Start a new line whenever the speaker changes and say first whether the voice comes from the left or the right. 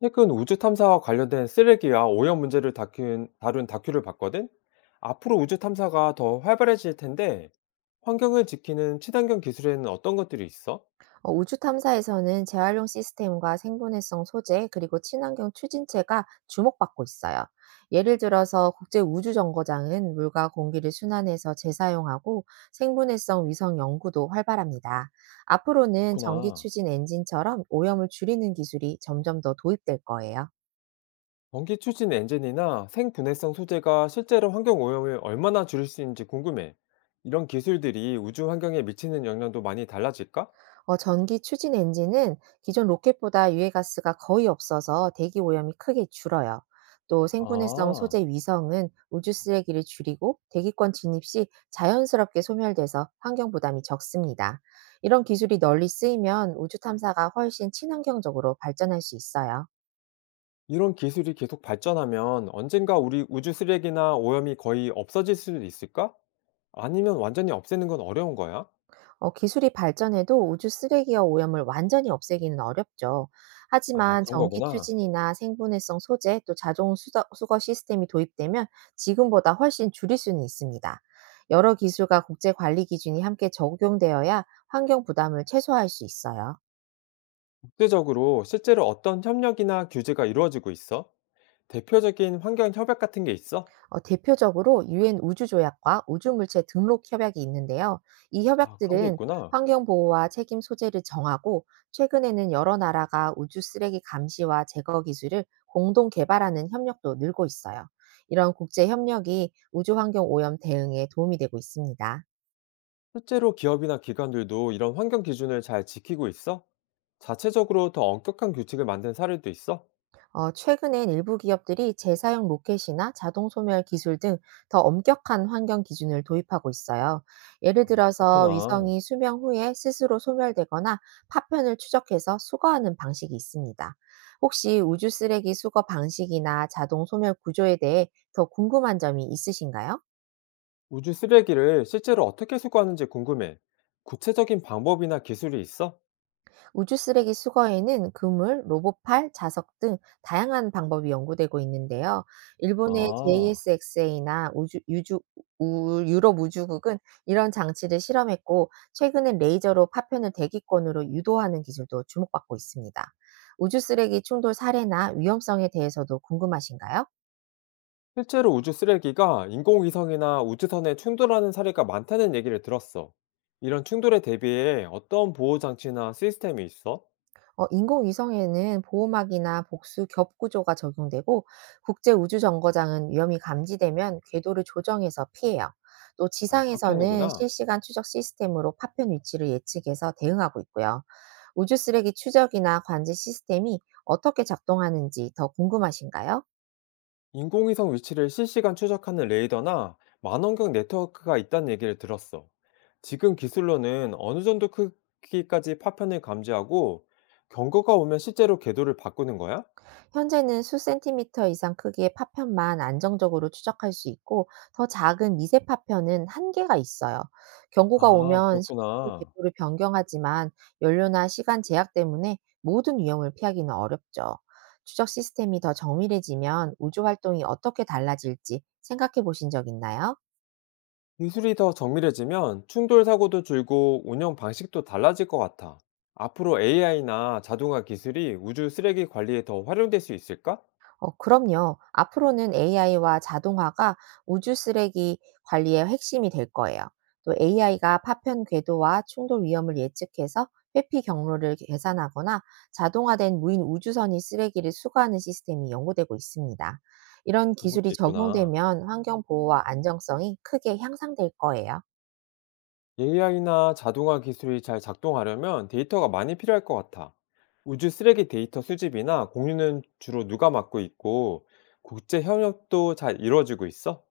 left: 최근 우주 탐사와 관련된 쓰레기와 오염 문제를 다큐, 다룬 다큐를 봤거든? 앞으로 우주 탐사가 더 활발해질 텐데, 환경을 지키는 친환경 기술에는 어떤 것들이 있어?
right: 우주 탐사에서는 재활용 시스템과 생분해성 소재, 그리고 친환경 추진체가 주목받고 있어요. 예를 들어서 국제 우주 정거장은 물과 공기를 순환해서 재사용하고 생분해성 위성 연구도 활발합니다. 앞으로는 전기
left: 그렇구나.
right: 추진 엔진처럼 오염을 줄이는 기술이 점점 더 도입될 거예요.
left: 전기 추진 엔진이나 생분해성 소재가 실제로 환경 오염을 얼마나 줄일 수 있는지 궁금해. 이런 기술들이 우주 환경에 미치는 영향도 많이 달라질까?
right: 전기 추진 엔진은 기존 로켓보다 유해가스가 거의 없어서 대기 오염이 크게 줄어요. 또 생분해성
left: 아.
right: 소재 위성은 우주 쓰레기를 줄이고 대기권 진입 시 자연스럽게 소멸돼서 환경 부담이 적습니다. 이런 기술이 널리 쓰이면 우주 탐사가 훨씬 친환경적으로 발전할 수 있어요.
left: 이런 기술이 계속 발전하면 언젠가 우리 우주 쓰레기나 오염이 거의 없어질 수도 있을까? 아니면 완전히 없애는 건 어려운 거야?
right: 기술이 발전해도 우주 쓰레기와 오염을 완전히 없애기는 어렵죠.
left: 아,
right: 하지만
left: 그런
right: 전기
left: 거구나.
right: 추진이나 생분해성 소재 또 자동 수거 시스템이 도입되면 지금보다 훨씬 줄일 수는 있습니다. 여러 기술과 국제 관리 기준이 함께 적용되어야 환경 부담을 최소화할 수 있어요.
left: 국제적으로 실제로 어떤 협력이나 규제가 이루어지고 있어? 대표적인 환경 협약 같은 게 있어?
right: 대표적으로 유엔 우주조약과 우주물체 등록 협약이 있는데요. 이
left: 아, 그런 게
right: 협약들은
left: 있구나.
right: 환경 보호와 책임 소재를 정하고 최근에는 여러 나라가 우주 쓰레기 감시와 제거 기술을 공동 개발하는 협력도 늘고 있어요. 이런 국제 협력이 우주 환경 오염 대응에 도움이 되고 있습니다.
left: 실제로 기업이나 기관들도 이런 환경 기준을 잘 지키고 있어? 자체적으로 더 엄격한 규칙을 만든 사례도 있어?
right: 최근엔 일부 기업들이 재사용 로켓이나 자동 소멸 기술 등 더 엄격한 환경 기준을 도입하고 있어요. 예를 들어서
left: 그렇구나.
right: 위성이 수명 후에 스스로 소멸되거나 파편을 추적해서 수거하는 방식이 있습니다. 혹시 우주 쓰레기 수거 방식이나 자동 소멸 구조에 대해 더 궁금한 점이 있으신가요?
left: 우주 쓰레기를 실제로 어떻게 수거하는지 궁금해. 구체적인 방법이나 기술이 있어?
right: 우주 쓰레기 수거에는 그물, 로봇팔, 자석 등 다양한 방법이 연구되고 있는데요. 일본의
left: 아.
right: JSXA나 유럽 우주국은 이런 장치를 실험했고, 최근엔 레이저로 파편을 대기권으로 유도하는 기술도 주목받고 있습니다. 우주 쓰레기 충돌 사례나 위험성에 대해서도 궁금하신가요?
left: 실제로 우주 쓰레기가 인공위성이나 우주선에 충돌하는 사례가 많다는 얘기를 들었어. 이런 충돌에 대비해 어떤 보호 장치나 시스템이 있어?
right: 인공위성에는 보호막이나 복수 겹 구조가 적용되고 국제우주정거장은 위험이 감지되면 궤도를 조정해서 피해요. 또
left: 아, 그렇게
right: 지상에서는
left: 하는구나.
right: 실시간 추적 시스템으로 파편 위치를 예측해서 대응하고 있고요. 우주 쓰레기 추적이나 관제 시스템이 어떻게 작동하는지 더 궁금하신가요?
left: 인공위성 위치를 실시간 추적하는 레이더나 만원경 네트워크가 있다는 얘기를 들었어. 지금 기술로는 어느 정도 크기까지 파편을 감지하고 경고가 오면 실제로 궤도를 바꾸는 거야?
right: 현재는 수 센티미터 이상 크기의 파편만 안정적으로 추적할 수 있고 더 작은 미세 파편은 한계가 있어요. 경고가
left: 아,
right: 오면 실제로
left: 그렇구나.
right: 궤도를 변경하지만 연료나 시간 제약 때문에 모든 위험을 피하기는 어렵죠. 추적 시스템이 더 정밀해지면 우주 활동이 어떻게 달라질지 생각해 보신 적 있나요?
left: 기술이 더 정밀해지면 충돌 사고도 줄고 운영 방식도 달라질 것 같아. 앞으로 AI나 자동화 기술이 우주 쓰레기 관리에 더 활용될 수 있을까?
right: 그럼요. 앞으로는 AI와 자동화가 우주 쓰레기 관리의 핵심이 될 거예요. 또 AI가 파편 궤도와 충돌 위험을 예측해서 회피 경로를 계산하거나 자동화된 무인 우주선이 쓰레기를 수거하는 시스템이 연구되고 있습니다. 이런
left: 그런 것도
right: 기술이
left: 있구나.
right: 적용되면 환경 보호와 안정성이 크게 향상될 거예요.
left: AI나 자동화 기술이 잘 작동하려면 데이터가 많이 필요할 것 같아. 우주 쓰레기 데이터 수집이나 공유는 주로 누가 맡고 있고, 국제 협력도 잘 이루어지고 있어?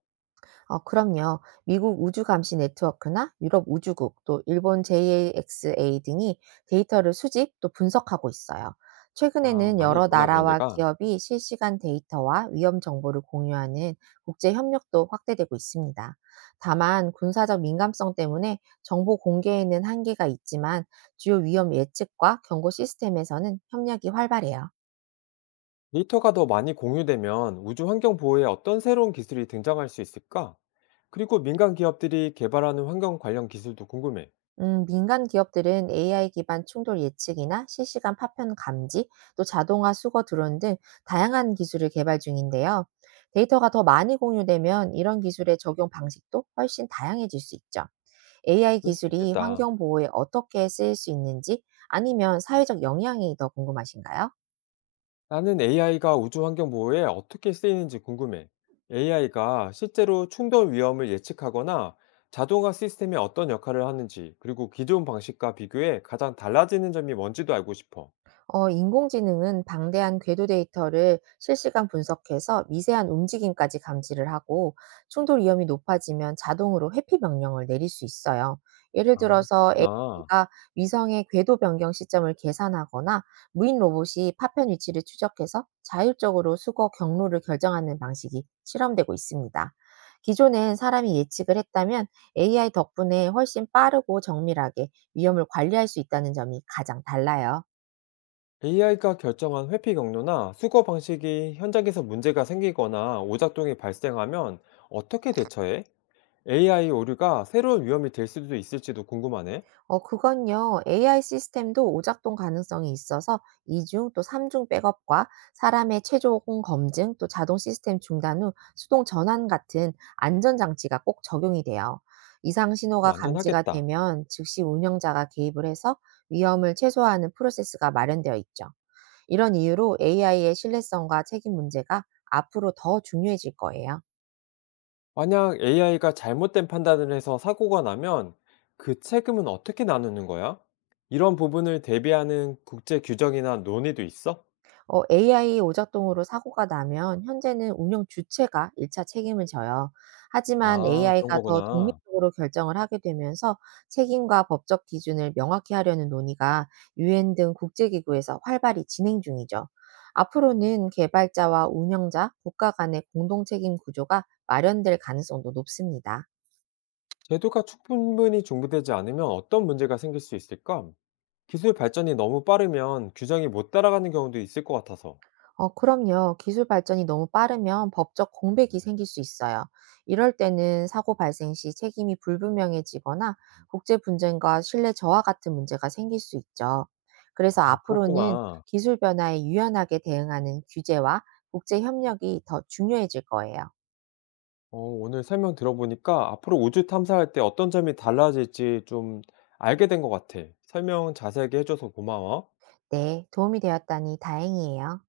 right: 그럼요. 미국 우주감시 네트워크나 유럽 우주국, 또 일본 JAXA 등이 데이터를 수집 또 분석하고 있어요.
left: 아,
right: 최근에는
left: 많이
right: 여러
left: 있구나, 그런
right: 나라와
left: 데가.
right: 기업이 실시간 데이터와 위험 정보를 공유하는 국제 협력도 확대되고 있습니다. 다만 군사적 민감성 때문에 정보 공개에는 한계가 있지만 주요 위험 예측과 경고 시스템에서는 협력이 활발해요.
left: 데이터가 더 많이 공유되면 우주 환경 보호에 어떤 새로운 기술이 등장할 수 있을까? 그리고 민간 기업들이 개발하는 환경 관련 기술도 궁금해.
right: 민간 기업들은 AI 기반 충돌 예측이나 실시간 파편 감지, 또 자동화 수거 드론 등 다양한 기술을 개발 중인데요. 데이터가 더 많이 공유되면 이런 기술의 적용 방식도 훨씬 다양해질 수 있죠. AI
left: 그럴 수
right: 기술이
left: 있겠다.
right: 환경 보호에 어떻게 쓰일 수 있는지 아니면 사회적 영향이 더 궁금하신가요?
left: 나는 AI가 우주 환경 보호에 어떻게 쓰이는지 궁금해. AI가 실제로 충돌 위험을 예측하거나 자동화 시스템에 어떤 역할을 하는지, 그리고 기존 방식과 비교해 가장 달라지는 점이 뭔지도 알고 싶어.
right: 인공지능은 방대한 궤도 데이터를 실시간 분석해서 미세한 움직임까지 감지를 하고 충돌 위험이 높아지면 자동으로 회피 명령을 내릴 수 있어요. 예를
left: 아,
right: 들어서
left: 그렇구나.
right: AI가 위성의 궤도 변경 시점을 계산하거나 무인 로봇이 파편 위치를 추적해서 자율적으로 수거 경로를 결정하는 방식이 실험되고 있습니다. 기존엔 사람이 예측을 했다면 AI 덕분에 훨씬 빠르고 정밀하게 위험을 관리할 수 있다는 점이 가장 달라요.
left: AI가 결정한 회피 경로나 수거 방식이 현장에서 문제가 생기거나 오작동이 발생하면 어떻게 대처해? AI 오류가 새로운 위험이 될 수도 있을지도 궁금하네.
right: 그건요. AI 시스템도 오작동 가능성이 있어서 2중 또 3중 백업과 사람의 최종 검증 또 자동 시스템 중단 후 수동 전환 같은 안전 장치가 꼭 적용이 돼요. 이상
left: 좀
right: 신호가 감지가
left: 안전하겠다.
right: 되면 즉시 운영자가 개입을 해서 위험을 최소화하는 프로세스가 마련되어 있죠. 이런 이유로 AI의 신뢰성과 책임 문제가 앞으로 더 중요해질 거예요.
left: 만약 AI가 잘못된 판단을 해서 사고가 나면 그 책임은 어떻게 나누는 거야? 이런 부분을 대비하는 국제 규정이나 논의도 있어?
right: AI 오작동으로 사고가 나면 현재는 운영 주체가 일차 책임을 져요. 하지만
left: 아, 그런
right: AI가 더
left: 거구나.
right: 독립적으로 결정을 하게 되면서 책임과 법적 기준을 명확히 하려는 논의가 유엔 등 국제기구에서 활발히 진행 중이죠. 앞으로는 개발자와 운영자, 국가 간의 공동 책임 구조가 마련될 가능성도 높습니다.
left: 제도가 충분히 중부되지 않으면 어떤 문제가 생길 수 있을까? 기술 발전이 너무 빠르면 규정이 못 따라가는 경우도 있을 것 같아서.
right: 그럼요. 기술 발전이 너무 빠르면 법적 공백이 생길 수 있어요. 이럴 때는 사고 발생 시 책임이 불분명해지거나 국제 분쟁과 신뢰 저하 같은 문제가 생길 수 있죠. 그래서
left: 아,
right: 앞으로는
left: 그렇구나.
right: 기술 변화에 유연하게 대응하는 규제와 국제 협력이 더 중요해질 거예요.
left: 어, 오늘 설명 들어보니까 앞으로 우주 탐사할 때 어떤 점이 달라질지 좀 알게 된 것 같아. 설명 자세하게 해줘서 고마워.
right: 네, 도움이 되었다니 다행이에요.